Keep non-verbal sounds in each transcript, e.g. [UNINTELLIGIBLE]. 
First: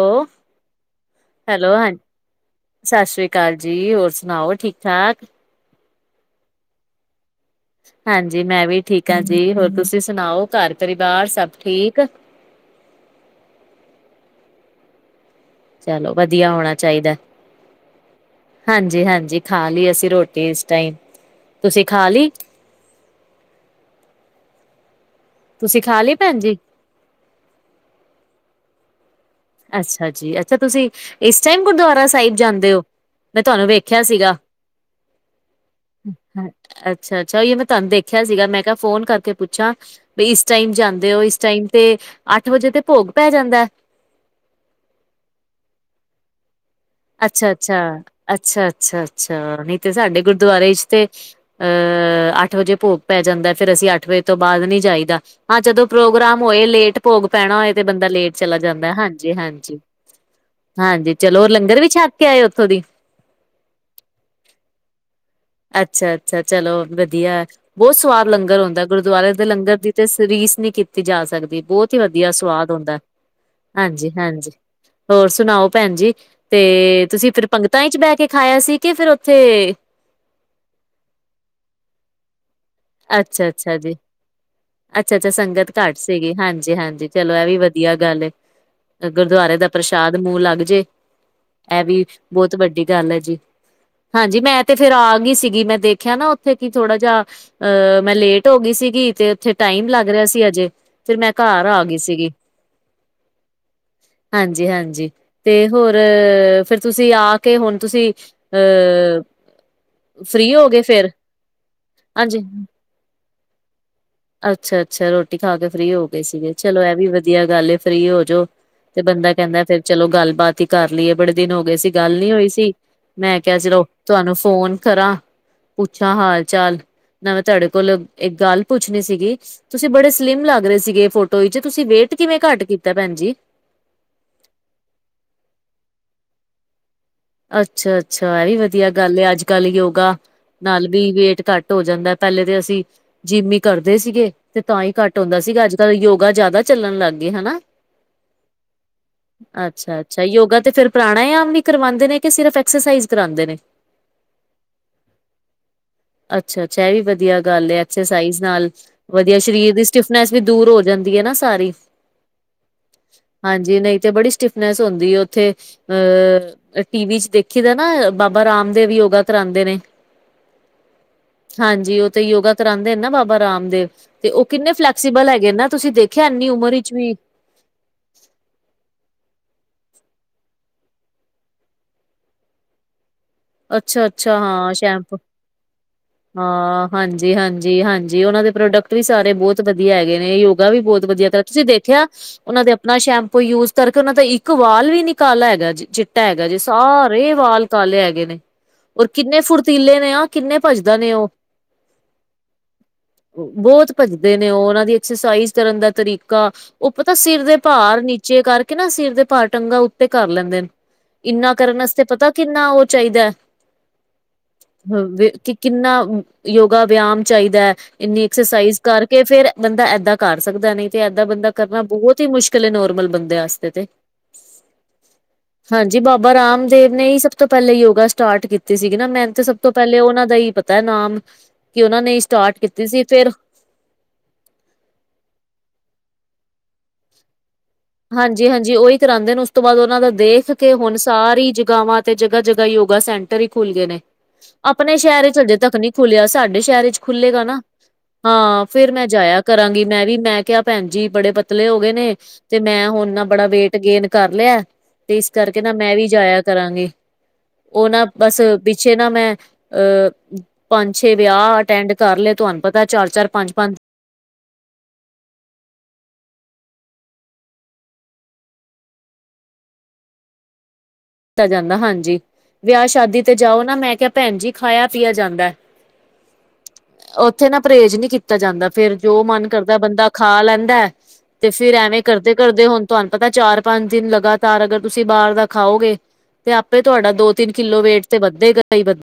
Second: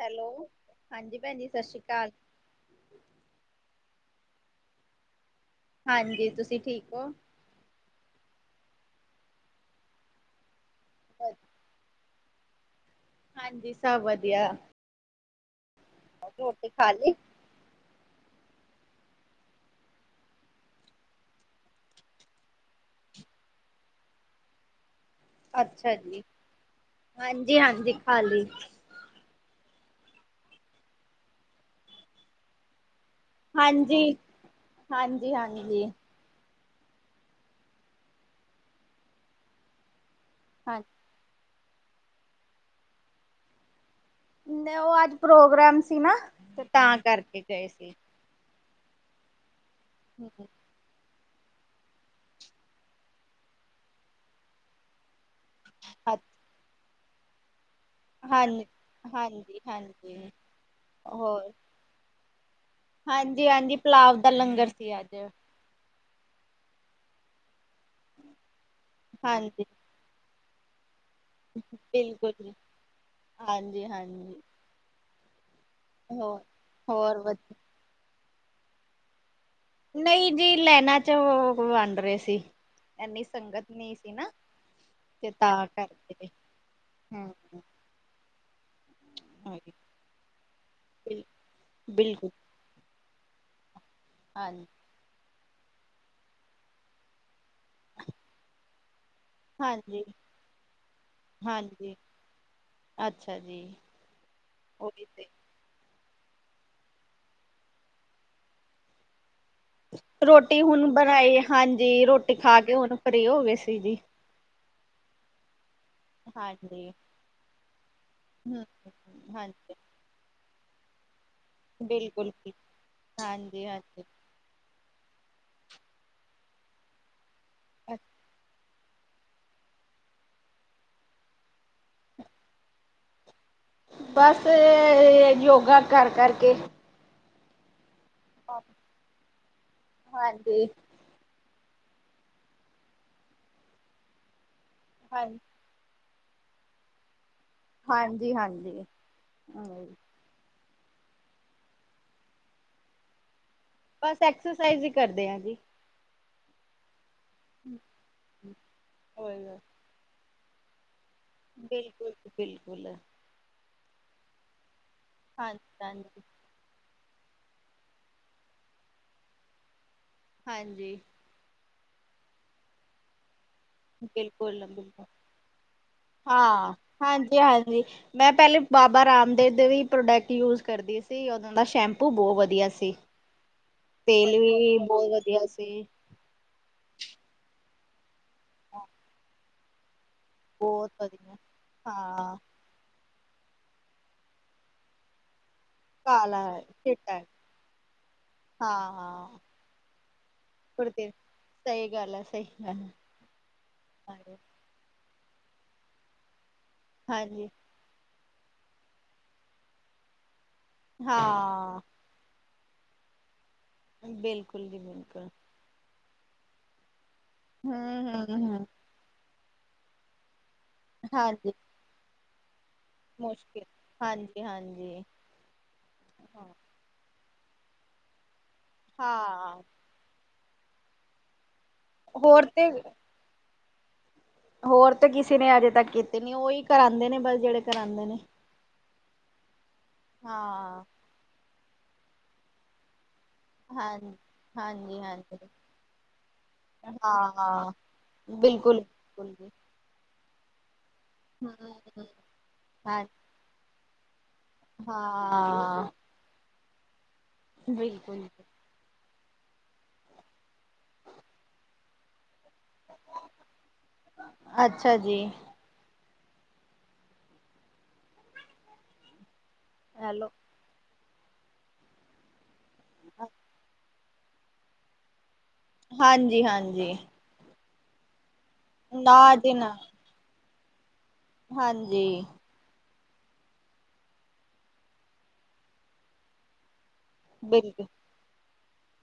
Hello, ਹਾਂਜੀ ਭੈਣ ਜੀ ਸਸ ਸ਼੍ਰੀ ਕਾਲ। ਸਸ ਸ਼੍ਰੀ ਕਾਲ ਜੀ। ਹੋਰ ਸੁਣਾਓ ਠੀਕ ਠਾਕ? ਹਾਂਜੀ, ਤੁਸੀਂ ਠੀਕ ਓ। ਹਾਂਜੀ ਮੈਂ ਵੀ ਠੀਕ ਆ ਜੀ, ਹੋਰ ਤੁਸੀਂ ਸੁਣਾਓ ਘਰ ਪਰਿਵਾਰ ਸਭ ਠੀਕ? ਹਾਂਜੀ, ਸਭ ਵਧੀਆ। ਚਲੋ, ਵਧੀਆ ਰੋਟੀ ਹੋਣਾ ਖਾ ਲਈ ਚਾਹੀਦਾ। ਹਾਂਜੀ -ਹਾਂਜੀ ਖਾ ਲਈ ਅਸੀਂ ਰੋਟੀ ਇਸ ਟਾਈਮ, ਤੁਸੀਂ ਖਾ ਲੀ? ਤੁਸੀਂ ਅੱਛਾ ਖਾ ਲਈ ਜੀ, ਭੈਣ ਹਾਂਜੀ -ਹਾਂਜੀ ਖਾਲੀ। ਅੱਛਾ ਜੀ, ਅੱਛਾ ਤੁਸੀਂ ਇਸ ਟਾਈਮ ਗੁਰਦੁਆਰਾ ਸਾਹਿਬ ਜਾਂਦੇ ਓ? ਹਾਂਜੀ, ਹਾਂਜੀ ਹਾਂਜੀ। ਅੱਛਾ- ਅੱਛਾ ਉਹੀ ਮੈਂ ਤੁਹਾਨੂੰ ਦੇਖਿਆ ਸੀਗਾ, ਮੈਂ ਕਿਹਾ ਫੋਨ ਕਰਕੇ ਪੁੱਛਾਂ ਵੀ ਇਸ ਟਾਈਮ ਹਾਂ ਜਾਂਦੇ ਓ, ਇਸ ਟਾਈਮ ਤੇ ਅੱਠ ਵਜੇ ਤੇ ਭੋਗ ਪੈ ਜਾਂਦਾ ਐ। ਮੈਂ ਉਹ ਅੱਜ ਪ੍ਰੋਗਰਾਮ ਸੀ ਨਾ ਤਾਂ ਕਰਕੇ ਅੱਛਾ ਗਏ -ਅੱਛਾ, ਸੀ ਅੱਛਾ ਅੱਛਾ ਅੱਛਾ ਨੀ ਤੇ ਸਾਡੇ ਗੁਰਦੁਆਰੇ ਚ ਤੇ ਅਹ ਅੱਠ ਵਜੇ ਭੋਗ ਪੈ ਜਾਂਦਾ, ਫੇਰ ਅਸੀਂ ਅੱਠ ਵਜੇ ਤੋਂ ਬਾਅਦ ਨੀ ਜਾਈਦਾ। ਹਾਂ ਜਦੋਂ ਹਾਂ ਪ੍ਰੋਗਰਾਮ ਹੋਏ ਲੇਟ ਭੋਗ ਪੈਣਾ ਹੋਏ ਤੇ ਬੰਦਾ ਲੇਟ ਚਲਾ ਜਾਂਦਾ। ਹਾਂਜੀ -ਹਾਂਜੀ, ਹਾਂਜੀ ਚਲੋ ਹੋਰ ਲੰਗਰ ਵੀ ਛੱਕ ਕੇ ਆਏ, ਉੱਥੋਂ ਦੀ? ਹਾਂਜੀ -ਹਾਂਜੀ, ਪਲਾਵ ਦਾ ਲੰਗਰ ਸੀ ਅੱਜ। ਅੱਛਾ -ਅੱਛਾ ਚਲੋ ਵਧੀਆ, ਬਹੁਤ ਸਵਾਦ ਲੰਗਰ ਹੁੰਦਾ, ਗੁਰਦੁਆਰੇ ਦੇ ਹਾਂਜੀ ਲੰਗਰ ਦੀ ਤੇ ਰੀਸ ਨਹੀਂ ਕੀਤੀ ਜਾ ਸਕਦੀ, ਬਹੁਤ ਹੀ ਵਧੀਆ ਬਿਲਕੁਲ ਜੀ। ਸਵਾਦ ਹਉਂਦਾ, ਹਾਂਜੀ। ਹੋਰ ਸੁਣਾਓ ਭੈਣ ਜੀ, ਹੋਰ ਤੇ ਹੋਰ ਤੁਸੀਂ ਫਿਰ ਵਧੀਆ ਪੰਗਤ ੱਤਾ 'ਚ ਬਹਿ ਕੇ ਖਾਇਆ ਸੀ, ਕਿ ਫਿਰ ਉੱਥੇ ਨਹੀਂ ਜੀ, ਲੈਨਾਂ ਚ ਉਹ ਵੰਡ ਰਹੇ ਸੀ। ਇੰਨੀ ਅੱਛਾ ਸੰਗਤ ਅੱਛਾ ਨਹੀਂ ਜੀ, ਸੀ ਨਾ ਅੱਛਾ -ਅੱਛਾ ਤੇ ਤਾਂ ਸੰਗਤ ਘੱਟ ਕਰਕੇ ਸੀਗੀ, ਹਾਂਜੀ- ਹਾਂਜੀ ਚਲੋ ਇਹ ਵੀ ਹੂੰ। ਵਧੀਆ ਵਧੀਆ ਗੱਲ ਏ, ਗੁਰਦੁਆਰੇ ਦਾ ਬਿਲ ਪ੍ਰਸ਼ਾਦ ਮੂੰਹ ਲੱਗ ਜੇ, ਇਹ ਵੀ ਬਿਲਕੁਲ ਬਹੁਤ ਵੱਡੀ ਗੱਲ ਹੈ ਜੀ, ਹਾਂਜੀ ਮੈਂ ਤੇ ਫਿਰ ਆ ਗਈ ਸੀਗੀ, ਮੈਂ ਦੇਖਿਆ ਨਾ ਉੱਥੇ ਕਿ ਥੋੜਾ ਜਾਿਹਾ ਅ ਮੈਂ ਲੇਟ ਹੋ ਗਈ ਸੀਗੀ ਤੇ ਉੱਥੇ ਟਾਈਮ ਹਾਂਜੀ ਲੱਗ ਰਿਹਾ ਸੀ, ਅਜੇ ਫਿਰ ਮੈਂ ਘਰ ਆ ਹਾਂਜੀ ਗਈ ਸੀਗੀ। ਅੱਛਾ। ਅੱਛਾ ਜੀ। ਹਾਂਜੀ, ਹਾਂਜੀ। ਤੇ ਹੋਰ ਫਿਰ ਤੁਸੀਂ ਆ ਕੇ ਹੁਣ ਤੁਸੀਂ ਅਹ ਰੋਟੀ ਹੁਣ ਬਣਾਈ ਹਾਂਜੀ, ਰੋਟੀ ਖਾ ਕੇ ਹੁਣ ਫ੍ਰਰੀ ਹੋ ਗਏ ਸੀ ਜੀ। ਅੱਛਾ ਅੱਛਾ ਰੋਟੀ ਖਾ ਕੇ ਫ੍ਰਰੀ ਹੋ ਗਏ ਸੀਗੇ, ਚਲੋ ਹਾਂਜੀ ਇਹ ਵੀ ਵਧੀਆ ਗੱਲ ਫ੍ਰਰੀ ਹੋਜੋ ਹੂੰ ਤੇ ਬੰਦਾ ਕਹਿੰਦਾ, ਹਾਂਜੀ ਫੇਰ ਚਲੋ ਗੱਲਬਾਤ ਤੀ ਕਰ ਲਈਏ, ਬੜੇ ਦਿਨ ਹੋ ਗਏ ਸੀ ਗੱਲ ਬਿਲਕੁਲ ਨੀ ਹੋਈ ਬਿਲਕੁਲ, ਸੀ, ਮੈਂ ਕਿਹਾ ਹਾਂਜੀ ਚਲੋ ਹਾਂਜੀ। ਤੁਹਾਨੂੰ ਫੋਨ ਕਰਾਂ ਪੁੱਛਾਂ ਹਾਲ ਚਾਲ, ਨਾਵੇੈਂ ਤੁਹਾਡੇ ਕੋਲ ਇੱਕ ਗੱਲ ਪੁੱਛਣੀ ਸੀਗੀ, ਤੁਸੀਂ ਬੜੇ ਸਲਿਮ ਲੱਗ ਰਹੇ ਸੀਗੇ ਫੋਟੋ ਵਿੱਚ, ਤੁਸੀਂ ਵੇਟ ਕਿਵੇਂ ਘੱਟ ਕੀਤਾ ਭੈਣ ਜੀ? ਬਸ, ਯੋਗਾ ਕਰ ਕਰਕੇ ਅੱਛਾ ਅੱਛਾ, ਐ ਵੀ ਵਧੀਆ ਗੱਲ ਹੈ, ਅੱਜ ਕੱਲ੍ਹ ਯੋਗਾ ਹਾਂਜੀ ਨਾਲ ਦੀ ਵੇਟ ਘੱਟ ਹੋ ਜਾਂਦਾ ਪਹਿਲੇ ਤਾਂ ਅਸੀਂ, ਜਿੰਮ ਹੀ ਕਰਦੇ ਸੀਗੇ, ਤੇ ਤਾਂ ਹੀ ਘੱਟ ਹਾਂ ਹੁੰਦਾ ਸੀਗਾ ਅੱਜ ਯੋਗਾ ਜ਼ਿਆਦਾ ਚੱਲਣ ਲੱਗ ਗਏ, ਹਨਾ। ਹਾਂਜੀ, ਹਾਂਜੀ। ਅੱਛਾ ਯੋਗਾ ਤੇ ਫਿਰ ਪ੍ਰਾਣਾਯਮ ਵੀ ਕਰਵਾਉਂਦੇ ਨੇ, ਸਿਰਫ ਐਕਸਸਾਈਜ਼ ਕਰਾਉਂਦੇ ਨੇ? ਬਸ ਐਕਸਰਸਾਈਜ਼ ਹੀ ਕਰਦੇ ਆ ਜੀ। ਅੱਛਾ ਅੱਛਾ ਇਹ ਵੀ ਵਧੀਆ ਗੱਲ ਹੈ, ਐਕਸਰਸਾਈਜ਼ ਨਾਲ ਵਧੀਆ ਹੋਏਗਾ। ਸਰੀਰ ਦੀ ਸਟਿਫਨੈਸ ਵੀ ਦੂਰ ਹੋ ਜਾਂਦੀ ਹੈ ਨਾ। ਸਾਰੀ ਬਿਲਕੁਲ, ਬਿਲਕੁਲ। ਹਾਂਜੀ ਨਹੀਂ ਤੇ ਬੜੀ ਸਟਿਫਨੈਸ ਹੁੰਦੀ ਹੈ ਉੱਥੇ, ਹਾਂਜੀ ਹਾਂਜੀ। ਅ ਟੀਵੀ 'ਚ ਦੇਖੀ ਦਾ ਨਾ, ਬਾਬਾ ਰਾਮਦੇਵ ਯੋਗਾ ਕਰਾਉਂਦੇ ਨੇ ਹਾਂਜੀ। ਹਾਂਜੀ ਉਹ ਤੇ ਯੋਗਾ ਕਰਾਉਂਦੇ ਨਾ, ਬਾਬਾ ਰਾਮਦੇਵ। ਤੇ ਉਹ ਬਿਲਕੁਲ ਕਿੰਨੇ ਬਿਲਕੁਲ। ਫਲੈਕਸੀਬਲ ਹੈਗੇ ਨਾ, ਤੁਸੀਂ ਦੇਖਿਆ ਇੰਨੀ ਉਮਰ ਹਾਂ ਵਿੱਚ ਵੀ ਹਾਂਜੀ ਹਾਂਜੀ। ਮੈਂ ਪਹਿਲੇ ਬਾਬਾ ਰਾਮਦੇਵ ਦੇਵੀ ਪ੍ਰੋਡਕਟ ਯੂਜ ਕਰਦੀ ਸੀ, ਉਦੋਂ ਦਾ ਸ਼ੈਂਪੂ ਬਹੁਤ ਵਧੀਆ ਸੀ। ਅੱਛਾ ਅੱਛਾ, ਤੇਲ ਹਾਂ ਵੀ ਬਹੁਤ ਸ਼ੈਂਪੂ ਵਧੀਆ ਸੀ ਹਾਂ ਹਾਂਜੀ ਹਾਂਜੀ, ਹਾਂਜੀ ਉਹਨਾਂ ਦੇ ਪ੍ਰੋਡਕਟ ਵੀ ਸਾਰੇ ਬਹੁਤ ਵਧੀਆ ਹੈਗੇ ਨੇ ਯੋਗਾ ਵੀ ਬਹੁਤ ਵਧੀਆ ਕਰਿਆ, ਤੁਸੀਂ ਦੇਖਿਆ ਹਾਂ ਉਹਨਾਂ ਦੇ ਨਾ ਸ਼ੈਂਪੂ ਯੂਜ ਕਰਕੇ, ਉਹਨਾਂ ਦਾ ਇੱਕ ਵਾਲ ਵੀ ਨਿਕਾਲਾ ਹੈਗਾ ਜੀ ਚਿੱਟਾ ਕਾਲਾ ਹੈਗਾ ਜੇ, ਚਿੱਟਾ ਸਾਰੇ ਵਾਲ ਕਾਲੇ ਹੈਗੇ ਨੇ। ਹਾਂ ਔਰ ਹਾਂ ਕਿੰਨੇ ਫੁਰਤੀਲੇ ਨੇ ਆ, ਕਿੰਨੇ ਭੱਜਦੇ ਕੁੜਤੇ ਨੇ ਉਹ। ਸਹੀ ਗੱਲ ਹੈ ਸਹੀ ਗੱਲ ਬਹੁਤ ਭੱਜਦੇ ਹੈ ਨੇ ਉਹ, ਉਹਨਾਂ ਦੀ ਐਕਸਰਸਾਈਜ਼ ਕਰਨ ਦਾ ਤਰੀਕਾ, ਉਹ ਪਤਾ ਸਿਰ ਹਾਂਜੀ ਦੇ ਭਾਰ ਨੀਚੇ ਕਰਕੇ ਨਾ, ਸਿਰ ਦੇ ਭਾਰ ਟੰਗਾਂ ਉੱਤੇ ਕਰ ਲੈਂਦੇ ਨੇ, ਇੰਨਾ ਕਰਨ ਹਾਂ। ਵਾਸਤੇ ਪਤਾ ਕਿੰਨਾ ਉਹ ਚਾਹੀਦਾ ਬਿਲਕੁਲ। ਬਿਲਕੁਲ ਕਿ ਕਿੰਨਾ ਯੋਗਾ ਵਿਆਮ ਚਾਹੀਦਾ, ਹੂੰ ਇੰਨੀ ਹੂੰ ਹੂੰ ਐਕਸਰਸਾਈਜ਼ ਕਰਕੇ ਫੇਰ ਬੰਦਾ ਏਦਾਂ ਕਰ ਸਕਦਾ, ਨਹੀਂ ਤੇ ਏਦਾਂ ਹਾਂਜੀ। ਬੰਦਾ ਕਰਨਾ ਬਹੁਤ ਹੀ ਮੁਸ਼ਕਿਲ ਨੂੰ ਬੰਦੇ ਮੁਸ਼ਕਿਲ ਵਾਸਤੇ ਤੇ, ਹਾਂਜੀ ਹਾਂਜੀ ਹਾਂਜੀ ਬਾਬਾ ਹਾਂ ਰਾਮਦੇਵ ਨੇ ਸਭ ਤੋਂ ਪਹਿਲੇ ਯੋਗਾ ਸਟਾਰਟ ਕੀਤੀ ਸੀਗੀ ਨਾ, ਮੈਨੂੰ ਤੇ ਸਭ ਹਾਂ ਤੋਂ ਪਹਿਲੇ ਉਹਨਾ ਦਾ ਹੀ ਪਤਾ ਨਾਮ ਕਿ ਉਹਨਾਂ ਨੇ ਹੋਰ ਸਟਾਰਟ ਤੇ ਕੀਤੀ ਸੀ, ਫਿਰ ਹੋਰ ਤਾਂ ਕਿਸੇ ਨੇ ਅਜੇ ਤੱਕ ਕੀਤੇ ਨੀ, ਉਹੀ ਕਰਾਂਉਂਦੇ ਨੇ ਬਸ ਜਿਹੜੇ ਕਰਾਂਦੇ ਨੇ ਹਾਂਜੀ ਹਾਂਜੀ ਉਹੀ ਕਰਾਉਂਦੇ ਨੇ, ਉਸ ਤੋਂ ਬਾਅਦ ਉਹਨਾਂ ਦਾ ਦੇਖ ਕੇ ਹਾਂ ਹੁਣ ਸਾਰੀ ਜਗਾਵਾਂ ਤੇ, ਜਗ੍ਹਾ ਜਗ੍ਹਾ ਯੋਗਾ ਸੈਂਟਰ ਹੀ ਖੁੱਲ੍ਹ ਗਏ ਹਾਂ ਨੇ। ਆਪਣੇ ਹਾਂਜੀ ਸ਼ਹਿਰ 'ਚ ਹਾਂਜੀ ਅਜੇ ਤੱਕ ਨਹੀਂ ਖੁੱਲਿਆ, ਸਾਡੇ ਸ਼ਹਿਰ ਹਾਂ ਵਿਚ ਖੁੱਲੇਗਾ ਨਾ ਹਾਂ ਹਾਂ ਬਿਲਕੁਲ ਫੇਰ ਮੈਂ ਬਿਲਕੁਲ ਜਾਇਆ ਜੀ ਕਰਾਂਗੀ ਮੈਂ ਵੀ, ਮੈਂ ਕਿਹਾ ਭੈਣ ਜੀ ਬੜੇ ਪਤਲੇ ਹੋ ਗਏ ਹਮ ਨੇ, ਤੇ ਮੈਂ ਹਾਂ ਹੁਣ ਨਾ ਬੜਾ ਵੇਟ ਗੇਨ ਕਰ ਲਿਆ। ਤੇ ਇਸ ਕਰਕੇ ਨਾ ਹਾਂ ਮੈਂ ਵੀ ਜਾਇਆ ਕਰਾਂਗੀ, ਉਹ ਨਾ ਬਿਲਕੁਲ ਬਸ ਪਿੱਛੇ ਨਾ ਮੈਂ ਅਹ ਪੰਜ ਛੇ ਵਿਆਹ ਅਟੈਂਡ ਕਰ ਲਏ, ਤੁਹਾਨੂੰ ਪਤਾ ਚਾਰ ਚਾਰ, ਪੰਜ ਪੰਜ ਅੱਛਾ ਜੀ। ਹੈਲੋ, ਦਿੱਤਾ ਜਾਂਦਾ ਹਾਂਜੀ, ਵਿਆਹ ਸ਼ਾਦੀ ਤੇ ਜਾਓ ਨਾ ਮੈਂ ਕਿਹਾ ਭੈਣ ਜੀ ਖਾਇਆ ਪੀਆ ਜਾਂਦਾ। ਹਾਂਜੀ, ਹਾਂਜੀ। ਉੱਥੇ ਨਾ ਪਰਹੇਜ਼ ਨਹੀਂ ਕੀਤਾ ਜਾਂਦਾ, ਫੇਿਰ ਨਾ ਜੋ ਮਨ ਜੀ ਨਾ ਕਰਦਾ ਬੰਦਾ ਖਾ ਲੈਂਦਾ। ਤੇ ਫੇਿਰ ਐਵੇਂ ਹਾਂਜੀ ਕਰਦੇ ਕਰਦੇ, ਹੁਣ ਤੁਹਾਨੂੰ ਪਤਾ ਚਾਰ ਪੰਜ ਦਿਨ ਲਗਾਤਾਰ ਅਗਰ ਤੁਸੀਂ ਬਾਹਰ ਦਾ ਖਾਓਗੇ ਤੇ ਆਪੇ ਤੁਹਾਡਾ, ਦੋ ਤਿੰਨ ਕਿੱਲੋ ਬਿਲਕੁਲ ਵੇਟ ਤੇ ਵੱਧੇਗਾ ਹੀ ਵ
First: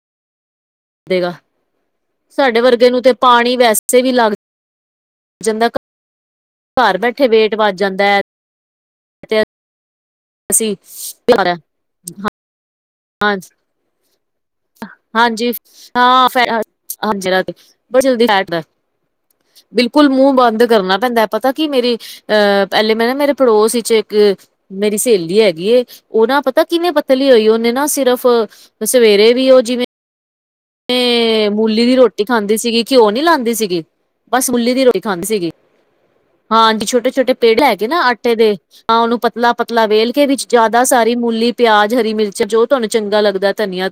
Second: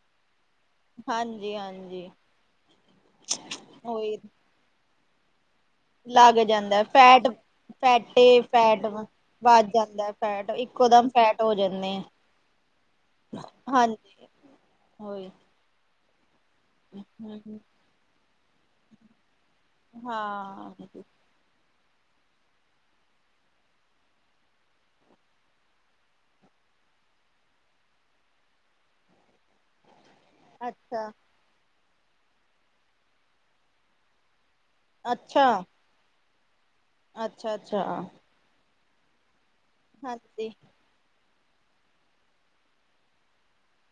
ਦੇ ਹਾਂਜੀ ਹਾਂਜੀ ਸਾਡੇ ਵਰਗੇ ਨੂੰ ਤੇ, ਪਾਣੀ ਵੈਸੇ ਵੀ ਉਹੀ ਲੱਗ ਜਾਂਦਾ ਏ। ਲੱਗ ਜਾਂਦਾ ਹੈ, ਫੈਟ ਜਾਂਦਾ ਹੈ ਫੈਟੇ ਫੈਟ ਤੇ ਵੱਧ ਜਾਂਦਾ ਫੈਟ, ਅਸੀਂ ਇੱਕੋ ਦਮ ਫੈਟ ਹੋ ਜਾਂਦੇ ਆ। ਹਾਂਜੀ ਹਾਂਜੀ ਉਹੀ ਹਾਂਜੀ, ਹਾਂ ਫੇਰ ਹਾਂਜੀ ਰਾ ਹਮ ਬੜੀ ਜਲਦੀ, ਬਿਲਕੁਲ ਮੂੰਹ ਬੰਦ ਹਾਂ ਕਰਨਾ ਪੈਂਦਾ। ਪਤਾ ਕੀ ਮੇਰੀ, ਅਹ ਪਹਿਲੇ ਮੈਂ ਨਾ ਮੇਰੇ ਪੜੋਸ ਵਿੱਚ ਇੱਕ ਮੇਰੀ ਸਹੇਲੀ ਹੈਗੀ ਏ, ਉਹਨਾਂ ਪਤਾ ਕਿਵੇਂ ਪੱਤਲੀ ਹੋਈ ਉਹਨੇ ਨਾ ਸਿਰਫ, ਸਵੇਰੇ ਵੀ ਉਹ ਜਿਵੇਂ ਅੱਛਾ ਮ ਮੂਲੀ ਦੀ ਰੋਟੀ ਖਾਂਦੀ ਸੀਗੀ, ਘਿਓ ਨਹੀਂੀ ਲਾਉਂਦੀ ਸੀਗੀ, ਬਸ ਮਲੀ ਦੀ ਰੋਟੀ- ਖਾਂਦੀ ਅੱਛਾ ਸੀਗੀ, ਹਾਂਜੀ ਛੋਟੇ ਛੋਟੇ ਅੱਛਾ ਪੇੜ ਅੱਛਾ ਹੈਗੇ ਨਾ ਆਟੇ ਦੇ, ਹਾਂ ਉਹਨੂੰ ਪ ਪਤਲਾ ਪਤਲਾ ਵੇਲ ਕੇ, ਵਿੱਚ ਹਾਂਜੀ ਜਿਆਦਾ ਸਾਰੀ ਮੂਲੀ ਪਿਆਜ, ਹਰੀ ਮਿਰਚਾਂ, ਜੋ ਤੁਹਾਨੂੰ ਚੰਗਾ ਲੱਗਦਾ ਧਨੀਆ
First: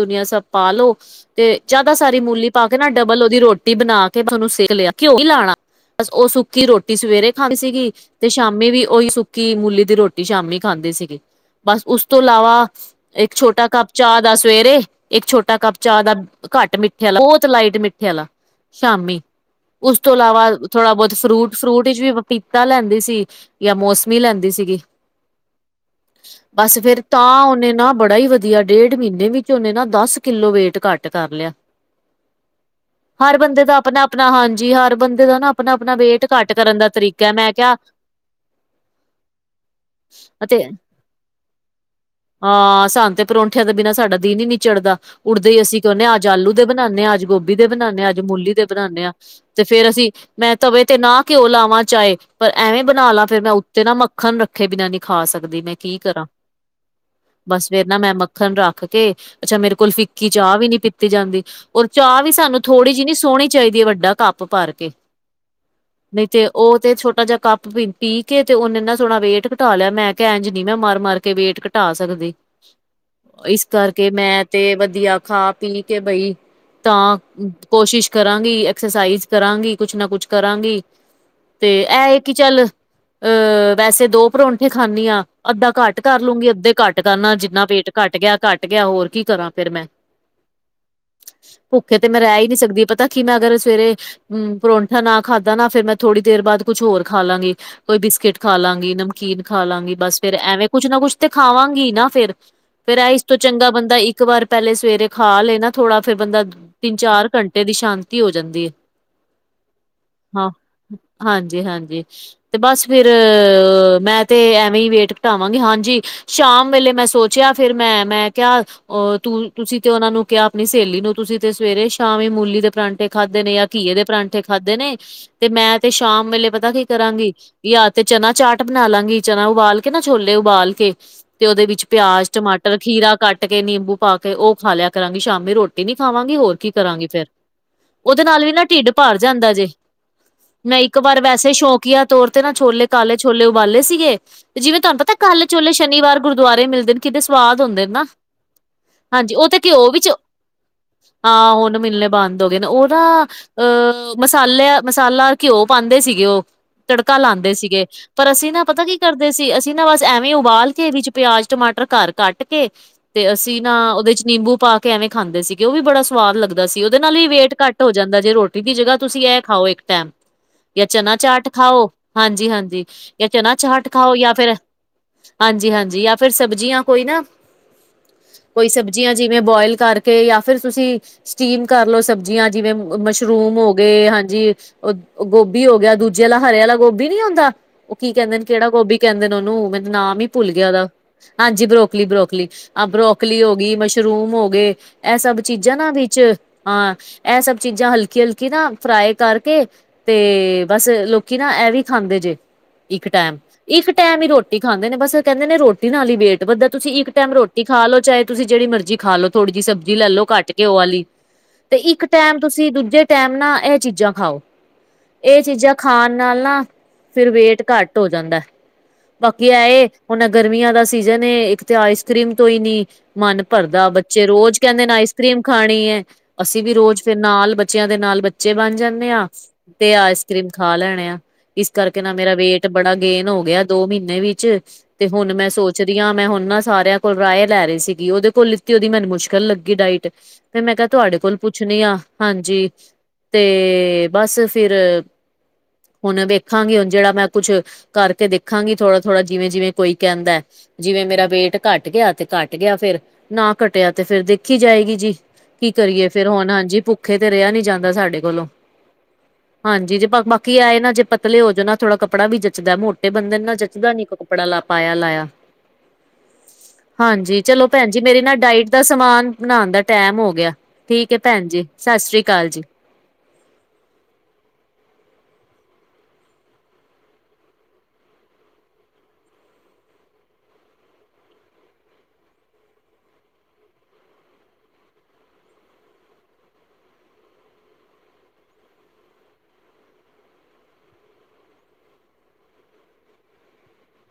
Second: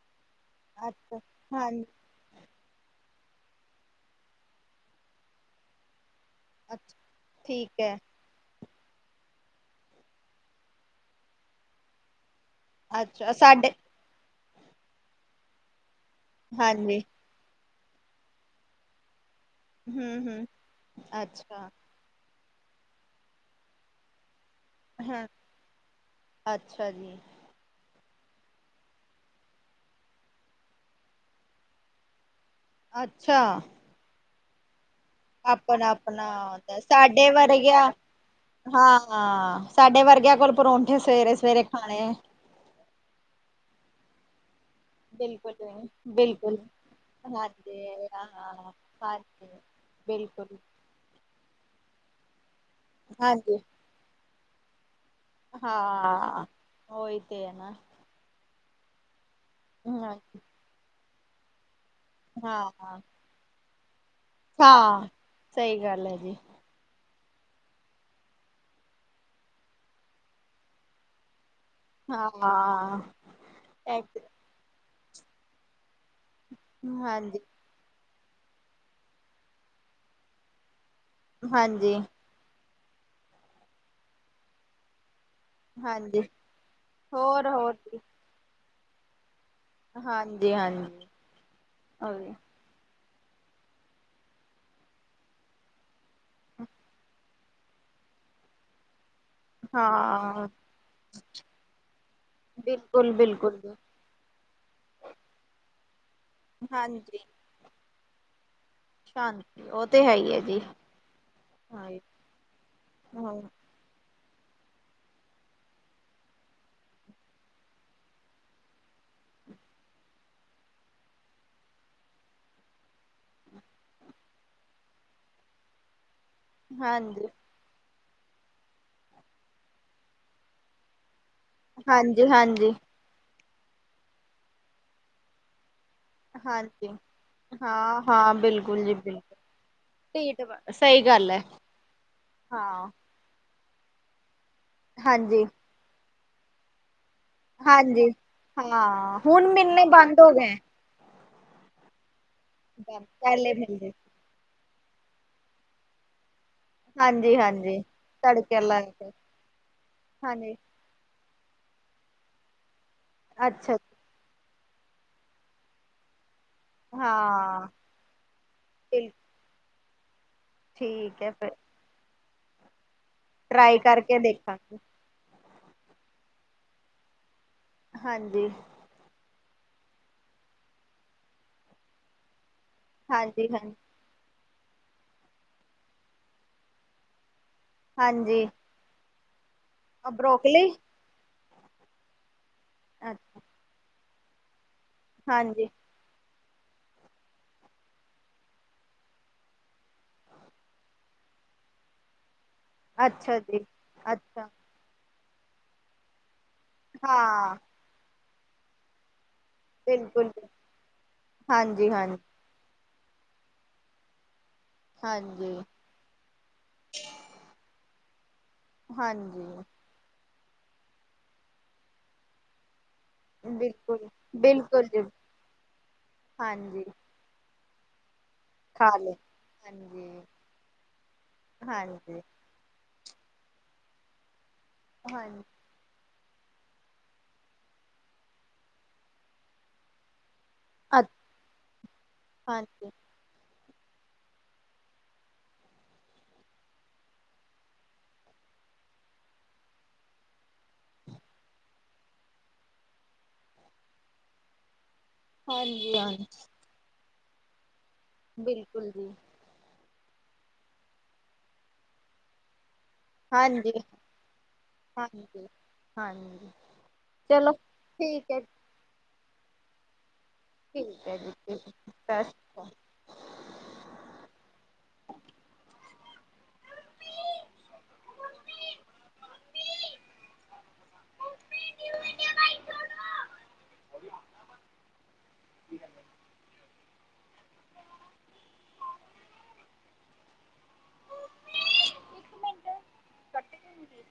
ਦੁਨੀਆਂ ਸਭ ਪਾ ਲੋ, ਅੱਛਾ ਤੇ ਹਾਂਜੀ ਜ਼ਿਆਦਾ ਸਾਰੇ ਮੂਲੀ ਪਾ ਕੇ ਨਾ ਡਬਲ ਉਹਦੀ ਰੋਟੀ ਬਣਾ ਕੇ ਉਹਨੂ ਸੇਕ ਲਿਆ, ਘਿਓ ਨੀ ਲਾਣਾ ਬ ਉਹ ਸੁੱਕ ਕਿ ਅੱਛਾ ਰੋਟੀ ਸਵੇਰੇ ਖਾਂਦੀ ਠੀਕ ਸੀਗੀ ਹੈ ਤੇ ਸ਼ਾਮੀ ਵੀ ਉਹੀ ਸੁੱਕੀ ਮੂਲੀ ਦੀ ਰੋਟੀ, ਸ਼ਾਮੀ ਖਾਂਦੇ ਸੀਗੇ। ਬਸ ਉਸ ਤੋਂ ਇਲਾਵਾ ਅੱਛਾ ਇੱਕ ਛੋਟਾ ਸਾਡੇ ਕੱਪ ਚਾਹ ਦਾ ਸਵੇਰੇ, ਇੱਕ ਛੋਟਾ ਕੱਪ ਚਾਹ ਦਾ ਘੱਟ ਹਾਂਜੀ ਮਿੱਠੇ ਵਾਲਾ, ਬਹੁਤ ਲਾਈਟ ਮਿੱਠੇ ਵਾਲਾ ਸ਼ਾਮੀ ਉਸ ਤੋਂ ਹਮ ਹਮ ਇਲਾਵਾ ਥੋੜਾ ਬਹੁਤ ਫਰੂਟ, ਅੱਛਾ ਫਰੂਟ ਵਿਚ ਵੀ ਪੀਤਾ ਲੈਂਦੀ ਸੀ, ਜਾਂ ਮੌਸਮੀ ਲੈਂਦੀ ਸੀਗੀ। ਹਾਂ ਬਸ ਅੱਛਾ ਫੇਰ ਜੀ ਤਾਂ ਉਹਨੇ ਨਾ ਬੜਾ ਹੀ ਵ ਦੀਆ ਡੇਢ ਮਹੀਨੇ ਵਿੱਚ ਉਹਨੇ ਦਸ ਕਿੱਲੋ ਵੇਟ ਘੱਟ ਕਰ ਲਿਆ। ਹਰ ਅੱਛਾ ਬੰਦੇ ਦਾ ਆਪਣਾ ਆਪਣਾ ਹਾਂਜੀ ਹਰ ਬੰਦ ਆਪਣਾ ਆਪਣਾ ਹੁੰਦਾ ਸਾਡੇ ਮੈਂ ਕਿਹਾ ਵਰਗਿਆ। ਹਾਂ ਸਾਡੇ ਵਰਗਿਆਂ ਕੋਲੋ ਅਤੇ ਪਰੌਂਠੇ ਸਵੇਰੇ ਸਵੇਰੇ ਖਾਣੇ ਹਾਂ ਸਾਨ ਤੇ ਪਰੌਂਠਿਆਂ ਦੇ ਬਿਨਾਂ ਸਾਡਾ ਦਿਨ ਹੀ ਨੀ ਚੜਦਾ ਉੱਡਦੇ ਹੀ ਅਸੀਂ ਬਿਲਕੁਲ ਕਹਿੰਦੇ ਹਾਂ ਅੱਜ ਆਲੂ ਬਿਲਕੁਲ ਦੇ ਬਣਾਉਂਦੇ ਹਾਂ ਅੱਜ ਗੋਭੀ ਦੇ ਬਣਾਉਂਦੇ ਹਾਂ ਅੱਜ ਮੂਲੀ ਦੇ ਬਣਾਉਂਦੇ ਹਾਂ ਹਾਂਜੀ ਤੇ ਫੇਰ ਅਸੀਂ ਮੈਂ ਬਿਲਕੁਲ ਤਵੇ ਤੇ ਨਾ ਘਿਓ ਲਾਵਾਂ ਚਾਹੇ ਪਰ ਐਵੇਂ ਬਣਾ ਲਾ ਫੇਰ ਮੈਂ ਹਾਂਜੀ ਉੱਤੇ ਨਾ ਮ ਮੱਖਣ ਰੱਖੇ ਬਿਨਾਂ ਨਹੀਂ ਖਾ ਸਕਦੀ ਮੈਂ ਕੀ ਕਰਾਂ ਹਾਂ ਉਹੀ ਤੇ ਹੈ ਬਸ ਫੇਰ ਨਾ ਮੈਂ ਮ ਮੱਖਣ ਰੱਖ ਕੇ ਅੱਛਾ ਮੇਰੇ ਕੋਲੋਂ ਫਿੱਕੀ ਹਾਂਜੀ ਚਾਹ ਵੀ ਨੀ ਪੀਤੀ ਜਾਂਦੀ। ਔਰ ਚਾਹ ਵੀ ਸਾਨੂੰ ਹਾਂ ਥੋੜ੍ਹੀ ਜਿਹੀ ਨੀ ਸੋਹਣੀ ਚਾਹੀਦੀ ਵੱਡਾ ਕੱਪ ਭਰ ਕੇ ਹਾਂ ਸਹੀ ਗੱਲ ਹੈ ਨਹੀਂ ਜੀ ਤੇ ਉਹ ਤੇ ਛੋਟਾ ਜਿਹਾ ਕੱਪ ਪੀ ਕੇ ਤੇ ਉਹਨੇ ਇਨਾ ਸੋਹਣਾ ਵੇਟ ਘਟਾ ਲਿਆ ਮੈਂ ਕਿਹਾ ਇੰਝ ਨੀ ਮੈਂ ਮਾਰ ਮਾਰ ਕੇ ਵੇਟ ਘਟਾ ਸਕਦੀ ਹਾਂ ਇਸ ਕਰਕੇ ਐਕ- ਮੈਂ ਤੇ ਵਧੀਆ ਖਾ ਪੀ ਕੇ ਬਈ, ਤਾਂ ਹਾਂਜੀ [UNINTELLIGIBLE] ਕੋਸ਼ਿਸ਼ ਕਰਾਂਗੀ ਐਕਸਰਸਾਈਜ਼ ਕਰਾਂਗੀ, ਕੁਛ ਨਾ ਕੁਛ ਕਰਾਂਗੀ ਤੇ ਹਾਂਜੀ ਐ ਇੱਕ ਕਿ ਚੱਲ ਅਹ ਵੈਸੇ ਦੋ ਪਰੋਂਠੇ ਖਾਂਦੀ ਹਾਂ। ਅੱਧਾ ਘੱਟ ਕਰ ਹਾਂਜੀ ਲਊਗੀ ਅੱਧੇ ਘੱਟ ਕਰਨਾ ਹੋਰ ਜਿੰਨਾ ਹੋਰ ਵੇਟ ਜੀ ਘੱਟ ਗਿਆ ਘੱਟ ਗਿਆ ਹੋਰ ਕੀ ਕਰਾਂ। ਫਿਰ ਮੈਂ, ਹਾਂਜੀ ਹਾਂਜੀ ਭੁੱਖੇ ਤੇ ਮੈਂ ਉਹੀ ਰਹਿ ਹੀ ਨਹੀਂ ਸਕਦੀ ਪਤਾ। ਕਿ ਮੈਂ ਅਗਰ ਸਵੇਰੇ ਅਮ ਪਰੋਂਠਾ ਨਾ ਖਾਧਾ ਨਾ ਫਿਰ ਮੈਂ ਥੋੜੀ ਦੇਰ ਬਾਅਦ ਕੁਛ ਹੋਰ ਖਾ ਲਾਂਗੀ। ਕੋਈ ਬਿਸਕਿਟ ਖਾ ਲਾਂਗੀ ਨਮ ਕੀਨ ਖਾ ਲਾਂਗੀ ਬਸ ਫੇਰ ਹਾਂ ਐਵੇਂ ਕੁੱਛ ਨਾ ਕੁੱਛ ਤੇ ਖਾਵਾਂਗੀ ਨਾ ਫੇਰ ਫੇਰ ਬਿਲਕੁਲ ਤੋਂ ਬਿਲਕੁਲ ਚੰਗਾ ਜੀ ਬੰਦਾ ਇੱਕ ਵਾਰ ਪਹਿਲੇ ਸਵੇਰੇ ਖਾ ਲਏ ਨਾ ਥੋੜਾ ਫਿਰ ਬੰਦਾ ਤਿੰਨ- ਹਾਂਜੀ ਚਾਰ ਘੰਟੇ ਏਹਦੀ ਸ਼ਾਂਤੀ ਹੋ ਜਾਂਦੀ ਏ। ਸ਼ਾਂਤੀ ਉਹ ਤੇ ਹੈ ਹੀ ਹੈ ਹਾਂ, ਜੀ ਹਾਂਜੀ ਹਾਂਜੀ ਤੇ ਬਸ ਫਿਰ ਮੈਂ ਤੇ ਐਵੇਂ ਹੀ ਵੇਟ ਘਟਾਵਾਂਗੀ ਹਾਂਜੀ ਸ਼ਾਮ ਵੇਲੇ ਮੈਂ ਸੋਚਿਆ ਫਿਰ ਮੈਂ ਮੈਂ ਕਿਹਾ ਓਹ ਤੂੰ ਤੁਸੀਂ ਤੇ ਓਹਨਾ ਨੂੰ ਕਿਹਾ ਆਪਨੀ ਸਹੇਲੀ ਨੂੰ ਤੁਸੀਂ ਤੇ ਸਵੇਰੇ ਸ਼ਾਮ ਹੀ ਮੂਲੀ ਦੇ ਪਰਾਂਠੇ ਖਾਧੇ ਨੇ ਯਾਰ ਘੀਏ ਦੇ ਪਰਾਂਠੇ ਖਾਧੇ ਨੇ ਤੇ ਮੈਂ ਤੇ ਸ਼ਾਮ ਵੇਲੇ ਬ ਪਤਾ ਕੀ ਹਾਂਜੀ ਕਰਾਂਗੀ ਯਾ ਤੇ ਚਨਾ ਚਾਟ ਬਨਾ ਲਾਂਗੀ ਚਨਾ ਉਬਾਲ ਕੇ ਨਾ ਛੋਲੇ ਉਬਾਲ ਕੇ। ਤੇ ਓਹਦੇ ਵਿੱਚ ਹਾਂਜੀ ਪਿਆਜ਼ ਹਾਂਜੀ ਟਮਾਟਰ ਖੀਰਾ ਕੱਟ ਕੇ ਨਿੰਬੂ ਪਾ ਕੇ ਓ ਖਾ ਲਿਆ ਕਰਾਂਗੀ ਸ਼ਾਮੀ ਰੋਟੀ ਰੋਟੀ ਨੀ ਖਾਵਾਂਗੀ ਹੋਰ ਕੀ ਹਾਂਜੀ ਕਰਾਂਗੀ ਫੇਰ ਹਾਂ ਓਹਦੇ ਹਾਂ ਨਾਲ ਵੀ ਨਾ ਬਿਲਕੁਲ ਟਿਡ ਜੀ ਪਰ ਬਿਲਕੁਲ ਜਾਂਦਾ ਜੇ। ਢੀਠ ਮੈ ਇੱਕ ਸਹੀ ਵਾਰ ਗੱਲ ਹੈ ਵੈਸੇ ਸ਼ੌਕੀਆਂ ਤੌਰ ਤੇ ਨਾ ਛੋਲੇ ਹਾਂ ਕਾਲੇ ਛੋਲੇ ਉਬਾਲੇ ਸੀਗੇ ਤੇ ਜਿਵੇਂ ਤੁਹਾਨੂੰ ਪਤਾ ਹਾਂਜੀ ਕਾਲੇ ਛੋਲੇ ਸ਼ਨੀਵਾਰ ਗੁਰਦੁਆਰੇ ਮਿਲਦੇ ਨੇ ਕਿਡੇ ਸੁਵਾਦ ਹੁੰਦੇ ਨਾ ਹਾਂਜੀ ਹਾਂ ਹਾਂਜੀ ਓ ਹੁਣ ਤੇ ਮਿਲਣੇ ਘਿਓ ਵਿਚ ਬੰਦ ਹੋ ਗਏ ਹਾਂ ਹੁਣ ਮਿਲਨੇ ਬੰਦ ਹੋ ਗਏ ਨੇ ਓਹ ਨਾ ਪਹਿਲੇ ਮਿਲਦੇ ਅਹ ਮਸਾਲਿ ਮਸਾਲਾ ਘਿਓ ਪਾਉਂਦੇ ਸੀਗੇ ਓਹ। ਤੜਕਾ ਹਾਂਜੀ ਲਾਉਂਦੇ ਹਾਂਜੀ ਸੀਗੇ ਪਰ ਅਸੀਂ ਤੜਕੇ ਨਾ ਲਾ ਪਤਾ ਕੀ ਕੇ ਕਰਦੇ ਸੀ ਅਸੀਂ ਨਾ ਬਸ ਐਵੇਂ ਈ ਹਾਂਜੀ ਉਬਾਲ ਘੇਰੀ 'ਚ ਪਿਆਜ ਟਮਾਟਰ ਘਰ ਕੱਟ ਕੇ ਤੇ ਅਸੀਂ ਨਾ ਅੱਛਾ ਓਹਦੇ 'ਚ ਨਿੰਬੂ ਪਾ। ਕੇਵੇਂ ਖਾਂਦੇ ਸੀਗੇ ਓ ਵੀ ਬੜਾ ਸੁਵਾਦ ਲੱਗ ਹੁੰਦਾ ਸੀ ਓਹਦੇ ਨਾਲ ਹੀ ਵੇਟ ਹਾਂ ਘੱਟ ਹੋ ਜਾਂਦਾ ਜੇ ਰੋਟੀ ਦੀ ਜਗਹਾ ਬਿਲ ਤੁਸੀਂ ਇਹ ਖਾਓ ਇੱਕ ਟਾਈਮ। ਜਾਂ ਚਨਾ ਠੀਕ ਹੈ ਚਾਟ ਫਿਰ ਖਾਓ ਹਾਂਜੀ ਹਾਂਜੀ ਜਾਂ ਚਨਾ ਟਰਾਈ ਚਾਟ ਖਾਓ ਕਰਕੇ ਯਾਂ ਫੇਰ। ਦੇਖਾਂਗੇ ਹਾਂਜੀ ਹਾਂਜੀ ਯਾ ਫਿਰ ਸਬਜ਼ੀਆਂ ਕੋਈ ਨਾ ਹਾਂਜੀ ਕੋਈ ਸਬ ਸਬਜ਼ੀਆਂ ਜਿਵੇਂ ਬੋਇਲ ਕਰਕੇ ਜਾਂ ਫਿਰ ਤੁਸੀਂ ਸਟੀਮ ਕਰ ਲਓ ਸਬਜ਼ੀਆਂ ਜਿਵੇਂ ਹਾਂਜੀ ਮਸ਼ਰੂਮ ਹੋ ਹਾਂਜੀ ਗਏ ਹਾਂਜੀ ਓ ਗੋਭੀ ਹੋ ਗਿਆ ਦੂਜੇ ਵਾਲਾ ਹਰੇ ਵਾਲਾ ਗੋਭੀ ਨੀ ਹੁੰਦਾ। ਓਹ ਕੀ ਕਹਿੰਦੇ ਨੇ ਹਾਂਜੀ ਕਿਹੜਾ ਗੋਭੀ ਕਹਿੰਦੇ ਨੇ ਓਹਨੂੰ ਮੈਨੂੰ ਨਾਮ ਹੀ ਭੁੱਲ ਗਿਆ ਬਰੋਕਲੀ ਓਹਦਾ ਹਾਂਜੀ ਬਰੋਕਲੀ ਬਰੋਕਲੀ। ਆ ਅੱਛਾ ਬਰੋਕਲੀ ਹੋ ਗਈ ਮਸ਼ਰੂਮ ਹੋ ਗਏ ਇਹ ਸਭ ਹਾਂਜੀ ਚੀਜ਼ਾਂ ਨਾ ਵਿੱਚ। ਹਾਂ, ਇਹ ਸਭ ਚੀਜ਼ਾਂ ਹਲਕੀ-ਹਲਕੀ ਨਾ ਫਰਾਈ ਕਰਕੇ ਤੇ ਬਸ ਲੋਕ ਕਿ ਨਾ ਐਵੈ ਵੀ ਖਾਂਦੇ ਜੇ ਇੱਕ ਟੈਮ ਅੱਛਾ ਜੀ ਇੱਕ ਟਾਈਮ ਹੀ ਅੱਛਾ ਰੋਟੀ ਖਾਂਦੇ ਨੇ ਬਸ ਕਹਿੰਦੇ ਨੇ ਰੋਟੀ ਨਾਲ ਹੀ ਵੇਟ ਵੱਧਦਾ ਤੁਸੀਂ ਇੱਕ ਟਾਈਮ ਹਾਂ ਰੋਟੀ ਖਾ ਲੋ ਚਾਹੇ ਤੁਸੀਂ ਜਿਹੜੀ ਮਰਜ਼ੀ ਖਾ ਲੋੋ। ਥੋੜੀ ਜਿਹੀ ਸਬਜ਼ੀ ਲੈ ਲੋ ਬਿਲਕੁਲ ਕੱਟ ਘਿਉ ਵਾਲੀ ਤੇ ਹਾਂਜੀ ਇੱਕ ਹਾਂਜੀ ਟੈਮ ਤੁਸੀਂ ਦੂਜੇ ਟਾਈਮ ਨਾ ਇਹ ਚੀਜ਼ਾਂ ਖਾਓ। ਇਹ ਹਾਂਜੀ ਚੀਜ਼ਾਂ ਖਾਣ ਨਾਲ ਨਾ ਫਿਰ ਵੇਟ ਘੱਟ ਹੋ ਜਾਂਦਾ ਏ। ਹਾਂਜੀ ਬਾਕੀ ਐਏ ਹੁਨ ਗਰਮੀਆਂ ਦਾ ਸੀਜਨ ਏ ਇੱਕ ਤੇ ਆਈਸ ਕਰੀਮ ਤੋਂਈ ਨੀ ਮਨ ਭਰਦਾ ਬਿਲਕੁਲ ਬੱਚੇ ਰੋਜ਼ ਕਹਿੰਦੇ ਬਿਲਕੁਲ ਨੇ, ਜੀ ਆਈਸ ਕਰ੍ਰੀਮ ਖਾਣੀ ਐ। ਅਸੀਂ ਵੀ ਹਾਂਜੀ ਰੋਜ ਨਾਲ ਬੱਚਿਆਂ ਦੇ ਨਾਲ ਬ ਬੱਚੇ ਬਨ ਖਾ ਜਾਂਦੇ ਲਏ ਆ, ਤੇ ਹਾਂਜੀ ਆਈਸ ਕਰ੍ਰੀਮ ਖਾ ਲੈਣੇ ਆ ਇਸ ਕਰਕੇ ਨਾ ਹਾਂਜੀ ਮੇਰਾ ਵੇਟ ਬੜਾ ਗੇਨ ਹੋ ਗਿਆ, ਐਹ ਦੋ ਮਹੀਨੇ ਵਿੱਚ ਤੇ ਹੁਨ ਹਾਂਜੀ ਮੈਂ ਸੋਚ ਰੀਆਂ ਮੈਂ ਹੁਨ ਨਾ ਸਾਰਿਆਂ ਕੋਲ ਰਾਹਏ ਲੈ ਰਹੀ ਸੀਗੀ ਓਹਦੇ ਕੋਲ ਲਿੱਤੀ ਓਹਦੀ ਮੈਨੂੰ ਮੁਸ਼ਕਿਲ ਲੱਗੀ ਡਾਇਟ। ਫੇਰ, ਮੈਂ ਕਿਹਾ ਅੱ ਤੁਹਾਡੇ ਕੋਲ ਪੁੱਛਦੀਆ। ਹਾਂਜੀ, ਤੇ ਬਸ ਫਿਰ ਹੁਨ ਵੇਖਾਂਗੀ ਹੁਨ, ਜਿਹੜਾ ਮੈਂ ਕੁੱਛ ਕਰਕੇ ਦੇਖਾਂਗੀ ਥੋੜਾ -ਥੋੜਾ ਜਿਵੇਂ-ਜਿਵੇਂ ਕੋਈ ਕਹਿੰਦਾ ਐ। ਜਿਵੇਂ ਮੇਰਾ ਵੇਟ ਘੱਟ ਗਿਆ, ਤੇ ਘੱਟ ਗਿਆ ਫੇਰ ਨਾ ਘੱਟਿਆ ਤੇ ਫੇਰ ਦੇਖੀ ਜਾਏਗੀ ਜੀ। ਕੀ ਹਾਂਜੀ ਕਰੀਏ ਹਾਂਜੀ ਫੇਰ ਹੁਨ। ਹਾਂਜੀ, ਭੁੱਖੇ ਤੇ ਰਿਹਾ ਨੀ ਜਾਂਦਾ, ਸਾਡੇ ਕੋਲੋਂ ਬਿਲਕੁਲ ਜੀ। ਹਾਂਜੀ, ਜੇ ਬਾਕੀ ਐ ਏ ਨਾ ਜੇ ਪਤਲੇ ਹੋ ਜੋ ਨਾ ਥੋੜਾ ਕੱਪੜਾ ਵੀ ਜੱਚਦਾ ਮੋਟ ਤੇ, ਬੰਦੇ ਨੂੰ ਨਾ ਹਾਂਜੀ ਜੱਚਦਾ ਨੀ, ਕੱਪੜਾ ਲਾ ਪਾਇਆ ਲਾਇਆ। ਹਾਂਜੀ ਹਾਂਜੀ। ਹਾਂਜੀ, ਚਲੋ ਭੈਨ ਜੀ ਮੇਰੀ ਠੀਕ ਨਾ ਹੈ ਡਾਇਟ ਦਾ ਸਮਾਨ ਬਣਾਉਨ ਦਾ ਟੈਮ ਹੋ ਗਿਆ ਐ। ਠੀਕ ਹੈ। ਭੈਣ ਜੀ ਸਤਿ ਸ੍ਰੀ ਅਕਾਲ ਜੀ। [UNINTELLIGIBLE] [INAUDIBLE] ਕੱਟ ਗਈ।